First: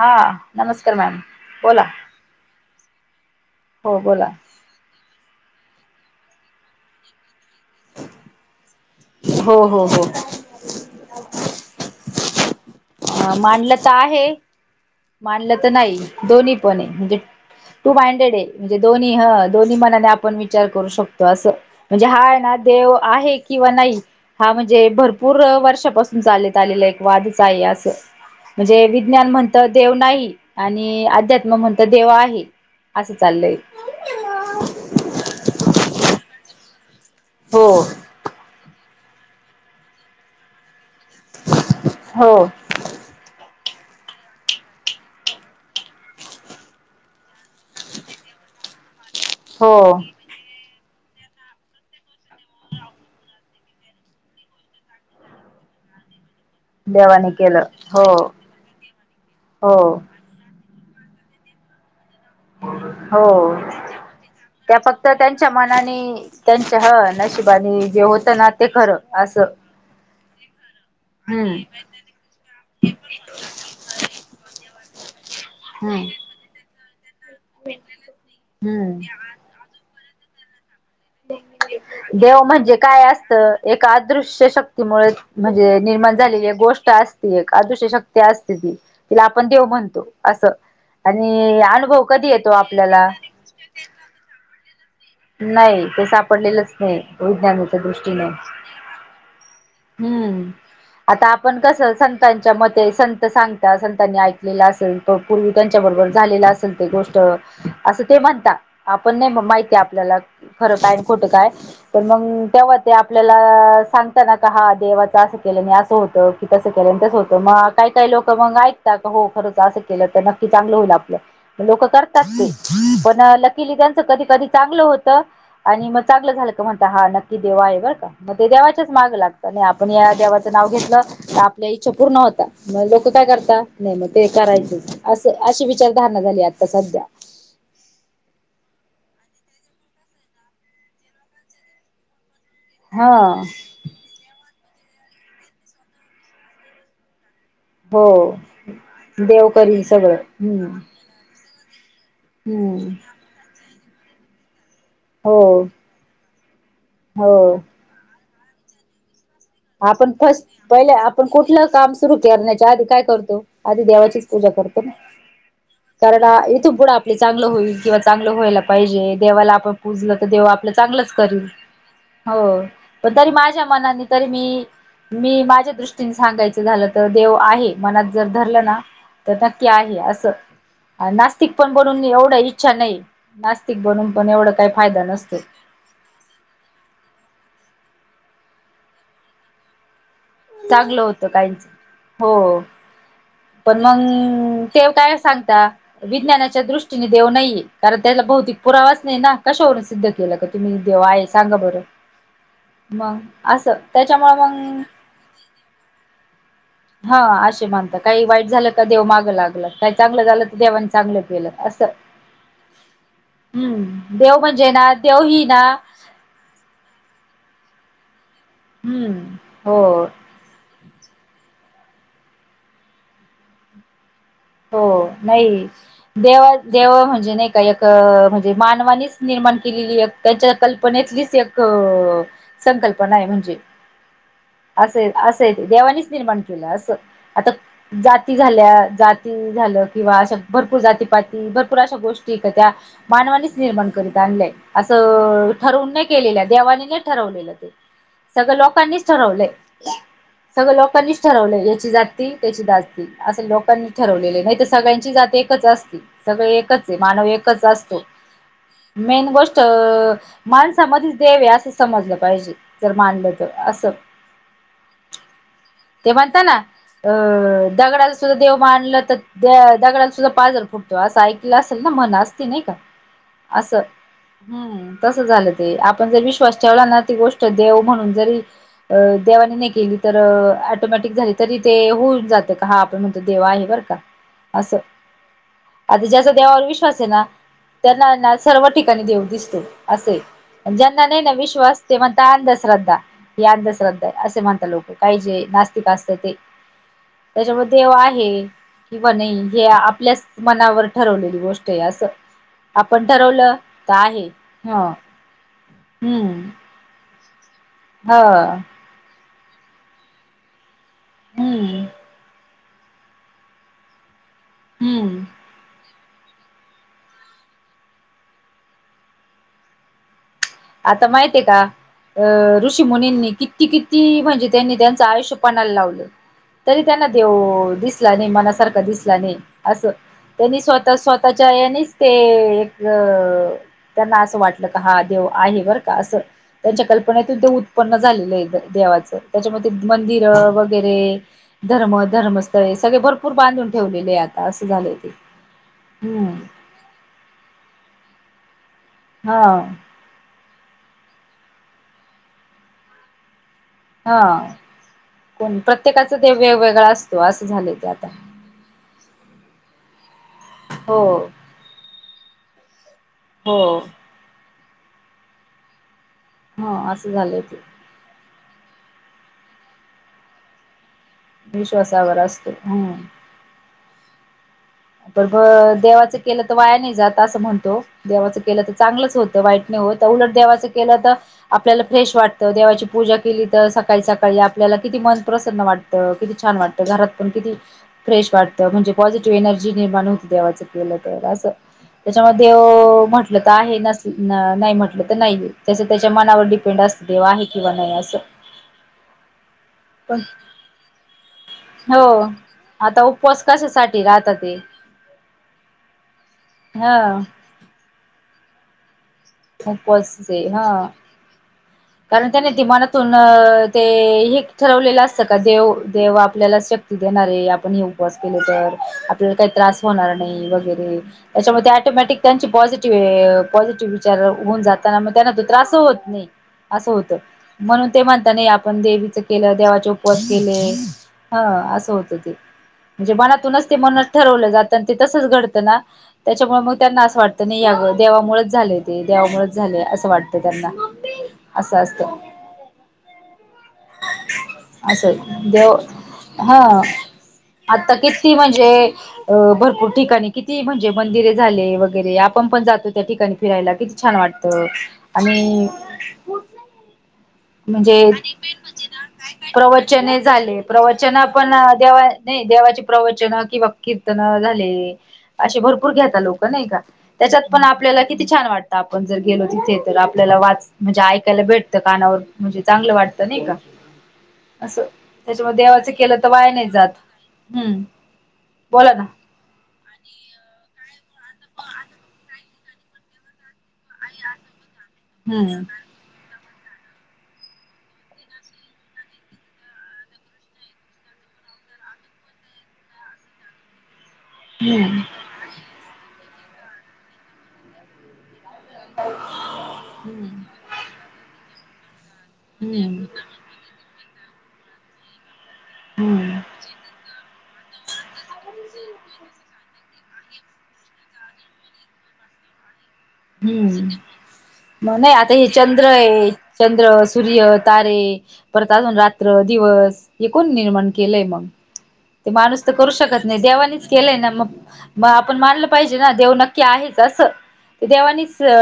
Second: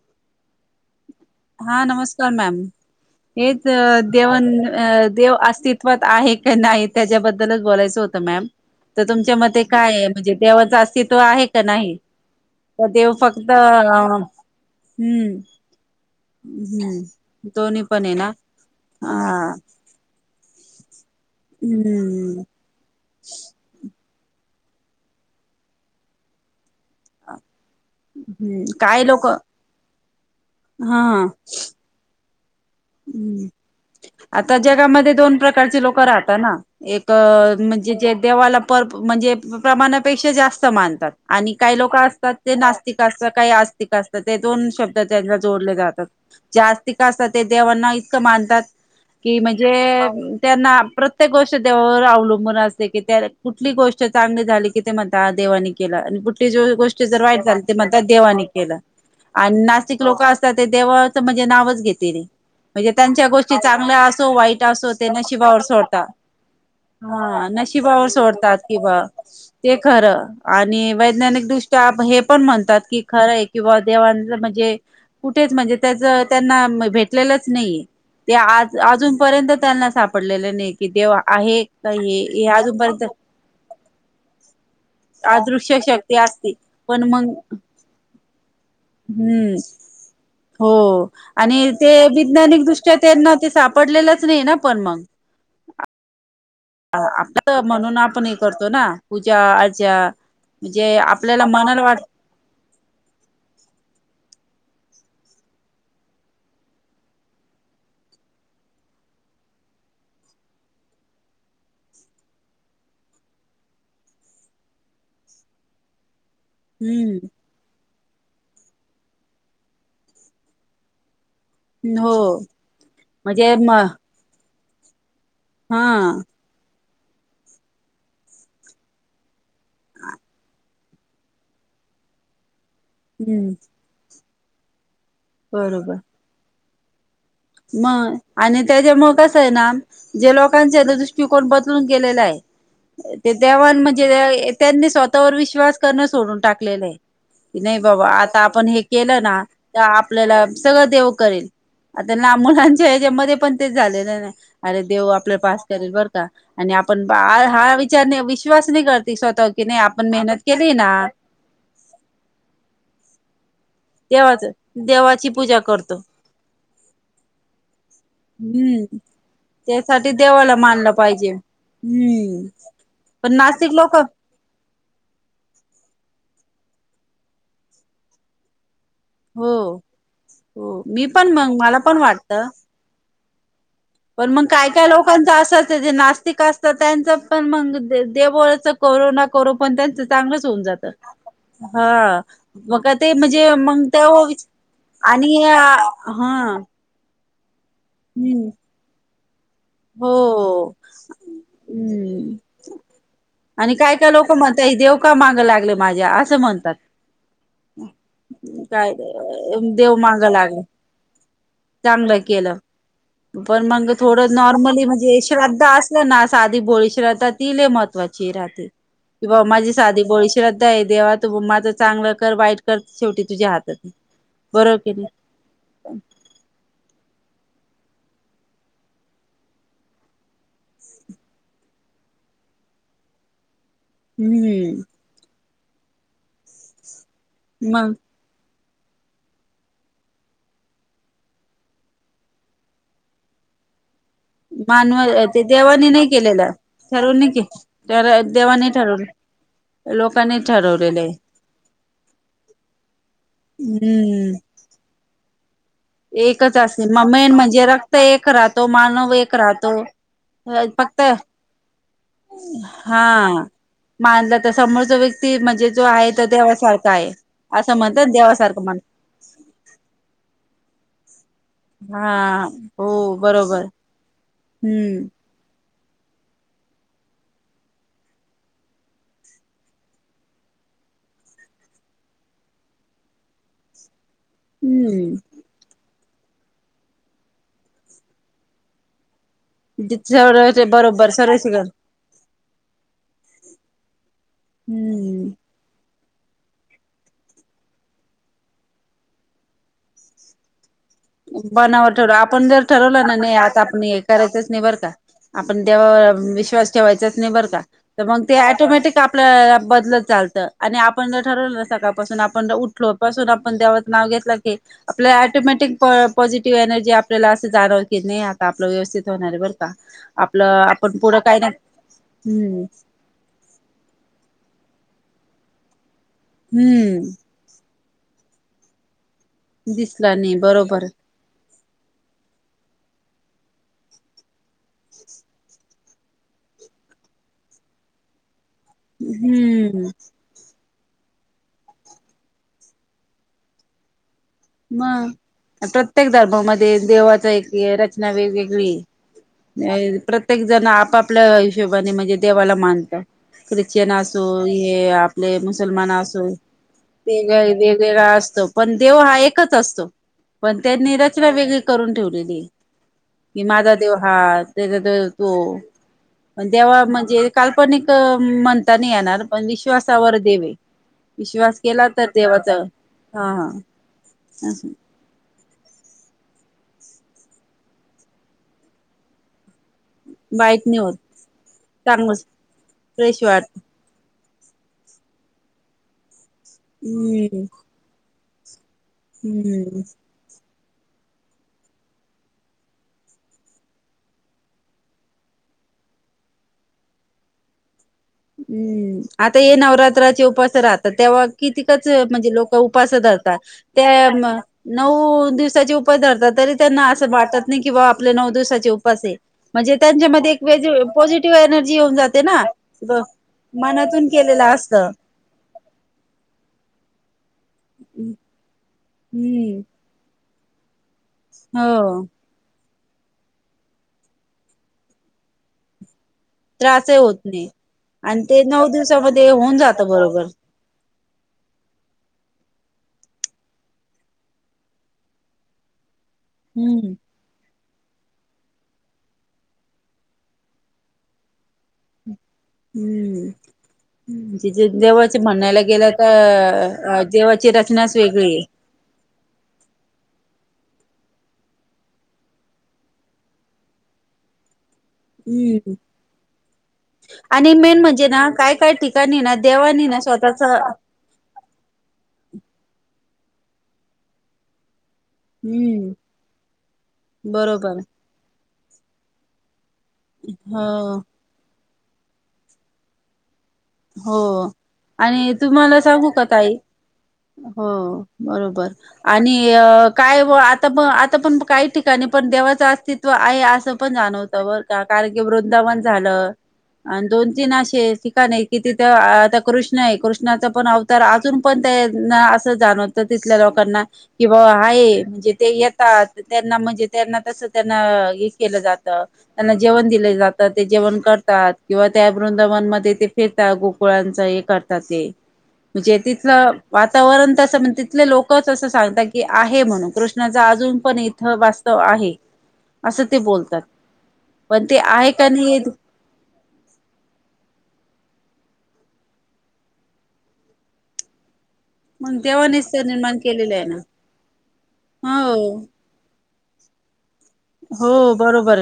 हा नमस्कार मॅम बोला हा नमस्कार मॅम हेच हो बोला देव अन देव अस्तित्वात आहे काय नाही त्याच्याबद्दलच बोलायचं होतं मॅम तर तुमच्या हो मते हो काय हो आहे म्हणजे देवाचं अस्तित्व आहे का नाही तर देव हा फक्त अ, मानलं तर आहे हम्म मानलं तर नाही दोनी पण हाय म्हणजे हम्म दोन्ही टू पण ना माइंडेडेड आहे म्हणजे दोनी ह हा दोनी मनाने आपण विचार करू शकतो असं म्हणजे हा आहे हम्म ना देव आहे किंवा नाही हा म्हणजे भरपूर वर्षापासून चालत आलेला एक वादच आहे आज हम्म म्हणजे काय लोक विज्ञान म्हणत देव नाही हा आणि अध्यात्म म्हणत देव आहे असं हम्म चाललंय आता जगामध्ये दोन प्रकारचे लोक राहतात ना एक हो म्हणजे जे देवाला पर म्हणजे प्रमाणापेक्षा जास्त मानतात आणि काही लोक हो असतात ते नास्तिक अस काही अस असतात ते दोन शब्द त्यांना जोडले जातात आस्तिक असतात ते देवांना इतकं मानतात की म्हणजे हो त्यांना प्रत्येक गोष्ट देवावर अवलंबून असते की त्या कुठली गोष्ट चांगली झाली की ते म्हणतात देवानी केल आणि कुठ गोष्ट जर देवाने वाईट झाली केलं की म्हणतात हो देवानी केलं आणि हो नास्तिक लोक असत्यात ते ते देवाचं म्हणजे नावच घेतेे म्हणजे हो त्यांच्या गोष्टी चांगल्या असो वाईट त्या असो फक्त ते त्यांच्या नशिबावर मनाने सोडता त्यांच्या ह नशिबाने जे नशिबावर होतं ना सोडतात ते खरं किंवा असं ते खरं आणि वैद्यानिक हम्म दृष्ट्या हे पण म्हणतात की खरं आहे किंवा देवांच जर म्हणजे कुठेच म्हणजे त्याच हम्म त्यांना भेटलेलंच नाहीे ते हम्म अजूनपर्यंत त्यांना सापडलेले नाही कि देव आहे का हे देव हे म्हणजे अजूनपर्यंत काय असतं एका अदृश्य शक्तीमुळे म्हणजे अदृश्य शक्ती निर्माण झालेली असते एक गोष्ट पण मग असते एक अदृश्य शक्ती असते ती तिला आपण हम्म देव म्हणतो असं हो आणि ते अनुभव कधी येतो विैज्ञानिकदृष्ट्या आपल्याला त्यांना ते सापडलेलंच नाही ना पण मग पडलेलंच नाही आपलं विज्ञानाच्या म्हणून दृष्टीन आपण हे करतो ना पूजा अर्चा हम्म म्हणजे आता आपल्याला आपण कस मनाला वाट संतांनच्या मग ते संत सांगता संतांनी ऐकलेला असेल पूर्वी त्यांच्याबरोबर झालेलं असेल ते गोष्ट असं ते म्हणतात आपण नाही माहितीय आपल्याला खरं काय खोटं काय तर मग. तेव्हा ते आपल्याला सांगताना. हा देवाच असं केलं नाही असं होतं की तसं केलं तसं हम्म होतं मग. काही काही लोक मग ऐकतात, का हो खरच असं केलं तर नक्की चांगलं होईल आपलं. लोक हो करतात ते, पण म्हणजे म लकीली त्यांच कधी कधी चांगलं होत. हा आणि मग चांगलं झालं का म्हणता हा नक्की देवा आहे बरं का, मग ते देवाच्याच माग लागत. नाही आपण या देवाचं नाव घेतलं तर आपल्या इच्छा पूर्ण होतात मग लोक काय हम्म करतात. ते करायच असं, अशी बरोबर विचारधारणा झाली आता सध्या. जे मग कस आहे ना, जे लोकांच्या दृष्टिकोन बदलून गेलेला आहे. हा ते देवाण म्हणजे त्यांनी स्वतःवर विश्वास करणं सोडून टाकलेलं आहे. कि नाही बाबा हो आता आपण हे केलं ना देव तर करील सगळं आपल्याला हम्म सगळं देव करेल. त्यांनला हम्म मुलांच्या हेच्यामध्येध्ये पण तेच झालेलं अरे देव आपल्या हो पास करेल बरं का. आणि आपण हो बाळ हा विचार नाही, विश्वास नाही करत. आपण फस्ट पहिले आपण कुठलं काम सुरू करण्याच्या आधी काय करतो. आधी देवाचीच देवाच पूजा करतो ना देवाची पूजा करतो कारण इथून पुढं आपले चांगलं होईल. किंवा चांगलं व्हायला हम्म पाहिजे, देवाला आपण त्यासाठी पुजलं तर देव देवाला आपलं मानलं चांगलंच पाहिजे करील. हम्म हो पण तरी माझ्या नास्तिक लोक मनानी तरी मी. मी माझ्या दृष्टीने सांगायचं झालं तर देव आहे, मनात जर धरलं ना. तर हो नक्की आहे, हो मी असं नास्तिक मग पण मला बनून एवढा वाटतं इच्छा नाही. नास्तिक बनून पण मग एवढं काय काही काय फायदा लोकांच नसतो असंच जे नास्तिक असतात त्यांच पण मग दे. ते करू ना करू पण त्यांच. चांगलच होऊन जात चांगलं होतं काहीच ह हो मग काय ते. पण मग ते मग ते काय आणि सांगता हा विज्ञानाच्या दृष्टीने. देव नाहीये कारण त्याला हम्म भौतिक पुरावाच नाही ना कशावरून. सिद्ध हो केलं का तुम्ही देव आहे सांगा बरं. हम्म मग असं आणि काय काय लोक त्याच्यामुळे म्हणताय मंग. देव का मागं लागले माझ्या असं म्हणतात हा असे म्हणतात, काही वाईट झालं का काय देव माग लागलं, काही देव चांगलं मागं झालं तर लागले देवानी चांगलं केलं का. चांगलं केलं पण मग हम्म थोडं. देव नॉर्मली ना म्हणजे, देव ही ना श्रद्धा असल ना साधी भोळी श्रद्धा ती लई महत्वाची. राहते हम्म किंवा माझी हो साधी बोळी श्रद्धा आहे, देव्हा तू माझंच. चांगलं कर, वाईट कर, शेवटी तुझ्या हातात. बरोबर हो की नाही देवा देव म्हणजे नाही. काही एक म्हणजे मानवानीच निर्माण केलेली एक त्यांच्या कल्पनेतलीच एक. संकल्पना आहे म्हणजे. हम्म असेल असेल देवानीच निर्माण केलं असं, आता मग जाती झाल्या. झालं किंवा अश भरपूर जातीपाती भरपूर अशा गोष्टी त्या मानवानीच निर्माण. अस मानव ते देवानी ठरवून नाही केकेल्या केलेलं देवानी नाही ठरवून की ठरवलेलं ते तर सगळ देवाने लोकांनी.. ठरवलं ठरवलय लोकांनी सगळं ठरवलेलं आहे. लोकांनीच ठरवलं याची जात ती त्याची जात ती असं लोकांनी. हम्म ठरवलेले नाही तर सगळ्यांची जात एकच असते. सगळे एकच असते आहे, म मानव मेन म्हणजे एकच रक्त असतो एक राहतो मानव मेन एक गोष्ट राहतो. माणसा. फक्त मधिच देवये असं समजलं पाहिजे जर हा मानलं तर असं. मानला तर समोरचा व्यक्ती म्हणजे जो आहे ते तो म्हणता ना देवासारखा आहे. अ असं म्हणतात दगडाला सुद्धा देव. देवासारखं म्हण मानलं तर दगडाला सुद्धा पाझर फुटतो अस आई. आईल असेल ना मला अस हा नाही का हो बरोबर अस हम् हम्म तस झालं. ते आपण जर विश्वास ठेवला ना ती गोष्ट देव म्हणून जरी अ देवानी नाही केली तर. ऑटोमॅटिक झाली तरी ते होऊन जातं का हा आपण म्हणतो देवा आहे बरं का. असं हम्म. आता ज्याचा देवावर विश्वास आहे ना त्यांना सर्व ठिकाणी देव दिसतो. असे. बरोबर सर्व शिकल अंधश्रद्धा ही अंधश्रद्धा आहे असे म्हणतात लोक काही हम्म जे नास्तिक असतात. त्याच्यामध्ये देव आहे किंवा नाही हे आपल्याच मनावर ठरवलेली गोष्ट आहे बनाव असं ठरवलं आपण जर आपण ठरवलं ना नाही आता आपण तर हे आहे करायचंच नाही ह बरं का आपण तेववर हम्म विश्वास ठेवायचा म ब ह आपण ठरवलं ना हम्म सकाळपासून आपण उठलो पासून आपण देवचं नाव घेतलं की हम्म आपल्या टोमॅटिक पॉझिटिव्ह एनर्जी आपल्याला असं जाणव की नाही आता आपलं व्यवस्थित होणार आहे बरं का आपलं आपण आता पुढं माहित काय आहे ना का अ हम्म ऋषी मुनींनी किती किती म्हणजे त्यांनी त्यां श पाणा लावल तरी त्यांना हम्म देव दिसला आणि मनासारख दिस दिसला नाही त्यांनी बरोबर स्वतः स्वतः चयनीच ते एक त्यांना असं वाटलं क हा देव आहे बर का असं त्यांच्या कल्पनेतून ते उत्पन्न झालेलं आहे देवाचं त्याच्यामध्ये हम्म मंदिर वगर वगैरे धर्म धर्मस्थळे सगळे भरपूर बांधून ठेवलेले आहेत म प्रत्येक धर्मामध्ये देवाचा एक रचना वेगवेगळी हा प्रत्येक जण आपापल्या हिशोबाने म्हणजे देवाला मानतात ख्रिश्चन हा असो हे आपले कोण मुसलमान प्रत्येकाचा असो ते वेगवेगळा असतो वेग असं झालंय ते वेगवेगळा आता. असतो पण देव हा एक असतो पण त्यांनी हो रचना वेगळी करून ठेवलेली आहे कि हो माझा देव हा त्याच्या तर तो पण ह देवा असं म्हणजे झालंय ते काल्पनिक म्हणताना येणार पण विश्वासावर देवे विश्वास केला तर विश्वासावर असतो देवाचा हम्म हा हा हम्म पण देवाचं केलं तर वाया नाही जात असं म्हणतो देवाचं केलं तर चांगलंच होतं वाईट होत उलट वाईट देवाच नाही होत केलं तर आपल्याला फ्रेश चांगलंच वाटतं देवाची पूजा फ्रेश केली वाटत तर सकाळी स का आपल्याला किती मन प्र्रसन्न वाटतं किती छान वाटतं घरात पण हम्म किती फ्रेश वाटत म्हणजे पॉझिटिव्ह एनर्जी हम्म निर्माण होती देवाचं केलं तर असं त्याच्यामध्ये म्हटलं तर आहे नस नाही म्हटलं तर नाही त्याच त्याच्या मनावर डिपेंड देवा आहे किंवा नाही असं हम्म आता हे पण नवरात्राचे उपास राहता तेव्हा कितीकच हो म्हणजे लोक उपास आता उपवास त्या कशासाठी राहता ते नऊ दिवसाचे उपास धरतात तरी त्यांना ह असं वाटत नाही कि बा आपले नऊ दिवसाचे उपास आहे म्हणजे त्यांच्यामध्ये उपवासचे एक वे हा पॉझिटिव्ह एनर्जी होऊन जाते ना ब ून ते मनातून हे केलेलं असत ठरवलेलं असतं का देव देव आपल्याला शक्ती आपण हे उपवास केले तर आपल्याला काही हम्म त्रास होणार नाही वगैरे त्याच्यामुळे हो टोमॅटिक त्यांची पॉझिटिव्ह पॉझिटिव्ह विचार होऊन जाताना मग त्यांना तो त्रास होत नाही असं त्रासही होत होतं नाही. म्हणून ते आणि म्हणता नाही नऊ आपण देवीच दिवसामध्ये केलं होऊन जात देवाचे बरोबर उपवास केले ह असं होत ते म्हणजे मनातूनच ते मनत ठरवलं जात आणि ते तसच घडतं ना त्याच्यामुळे मग हम्म त्यांना असं वाटतं नाही या गं देवामुळेच झाले ते देवामुळेच झाले असं वाटत त्यांना असं असत हम्म जिथे देवाच असं म्हणायला देव गेलं हा तर देवाची आता रचनाच वेगळी किती आहे म्हणजे अ भरपूर ठिकाणी किती म्हणजे मंदिरे झाले वगैरे आपण पण जातो त्या ठिकाणी फिरायला किती छान वाटतं आणि हम्म आणि मेन म्हणजे ना काय काय ठिकाणी ना देवानी ना प्रवचने स्वतःच झाले प्रवचन पण नाही देवाचे प्रवचन किंवा कीर्तन झाले असे भरपूर हम्म घेता लोक नाही का त्याच्यात पण बरोबर आपल्याला किती छान वाटत आपण जर गेलो तिथे तर आपल्याला वाच हो म्हणजे ऐकायला भेटतं कानावर म्हणजे चांगलं वाटतं नाही का हो असं आणि त्याच्यामध्ये तुम्हाला देवाचं सांगू केलं का तर वाया ताई नाही जात हो हम्म बरोबर बोला ना आणि काय आता म आ आता पण काही ठिकाणी पण देवाचं अस्तित्व आहे असं पण जाणवत ब कारगी हम्म वृंदावन झालं आणि दोन तीन असे ठिका नाही कि तिथं आता कृष्ण आहे कृष्णाचा पण अवतार अजून पण ते असं जाणवतं तिथल्या लो कना किं हम्म आहे म्हणजे ते येतात त्यांना म्हणजे त्यांना तस त्यांना केलं जात त्यांना जेवण दिलं जातं ते जेवण करतात किंवा त्या वृंद हम्म मनमध्येध्ये ते गोकु करत ते म्हणजे तिथ हम्म वातावरण तिथले लोकच असं सांगतात की आहे म्हणून कृष्णाच अजून पण इथं वास्तव आहे ह हम्म मग आहे नाही का आता हे चंद्र आहे चंद्र सूर्य तारे परत अजून रात्र दिवस हे कोण निर्माण केलंय मग मग ते माणूस देवानेच तर करू निर्माण शकत नाही केलेलं आहे देवानीच केलाय ना मग म आपण मानलं हो पाहिजे ना देव नक्की हो देनी बरोबर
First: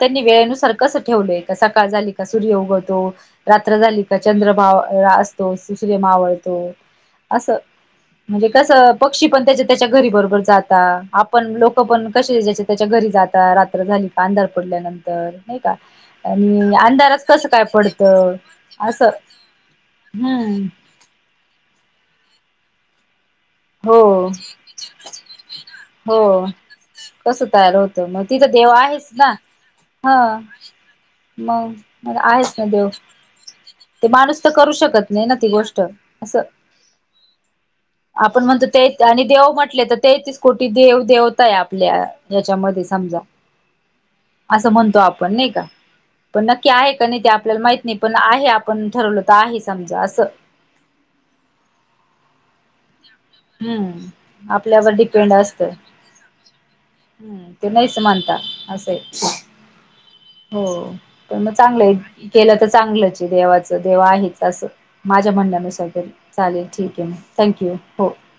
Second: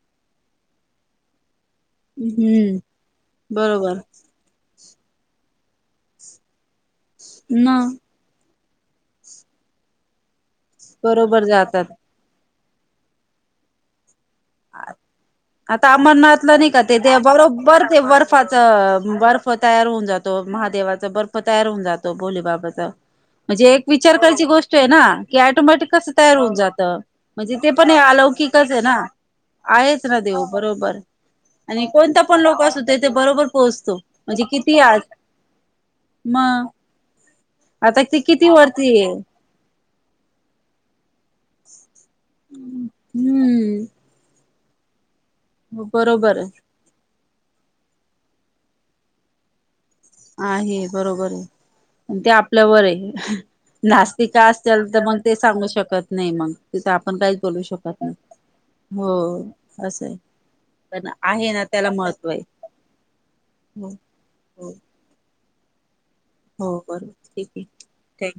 त्यांनी वेळेनुसार कस ठेवलंय का सकाळ झाली का सूर्य हम्म उगवतो रात्र बरोबर झाली का चंद्रभाव असतो दशले मावळतो असं न म्हणजे तसं पक्षी पण त्याच्या त्याच्या घरी बरोबर जाता बरोबर आपण लोक जातात पण कसे त्याच्या त्याच्या घरी जात रात्र झाली अंधार पडल्यानंतर नाही का आता अमरनाथला नाही आणि का ते ते अंधारच कसं काय बरोबर ते पडतं बर्फाच असं बर्फ तयार होऊन जातो हम्म महादेवाचा बर्फ तयार होऊन जातो भोलेबाबाच म्हणजे एक हो विचार करायची गोष्ट आहे ना की टोमॅटिक कसं हो तयार होऊन जातं कसं म्हणजे ते तयार पण होतं मग अलौकिक तिथं देव आहेच ना आहेच ह ना देव बरोबर मग आणि मग कोणता पण आहेच लोक ना देव असूत ते बरोबर पोहोचतो ते माणूस म्हणजे तर करू किती आळ शकत नाही ना ती गोष्ट म असं आता कि आपण म्हणतो तेच आणि देव म्हण टले तर तेहतीस कोटी देव देवताय आपल्या याच्यामध्ये समजा हम्म असं म्हणतो आपण नाही का बरोबर पण नक्की आहे का नाही ते आपल्याला माहत नाही पण आहे आपण ठरवलं तर आहे समजा असं आहे बरोबर आहे आणि ते आपल्यावर आहे नास्तिका हम्म असेल आपल्यावर तर मग डिपेंड ते असत सांगू शकत नाही मग तिथं आपण काहीच हम्म बोलू ते नाहीच शकत नाही म्हणता असं हो असं आहे हो पण आहे मग ना त्याला चांगलं महत्त्व आहे. केलं तर चांगलंच देवाचं हो देव आहेच असं हो माझ्या म्हणण्यानुसार तर चालेल हो ठीक बरोबर आहे म ठीक थँक आहे यू हो थँक्यू.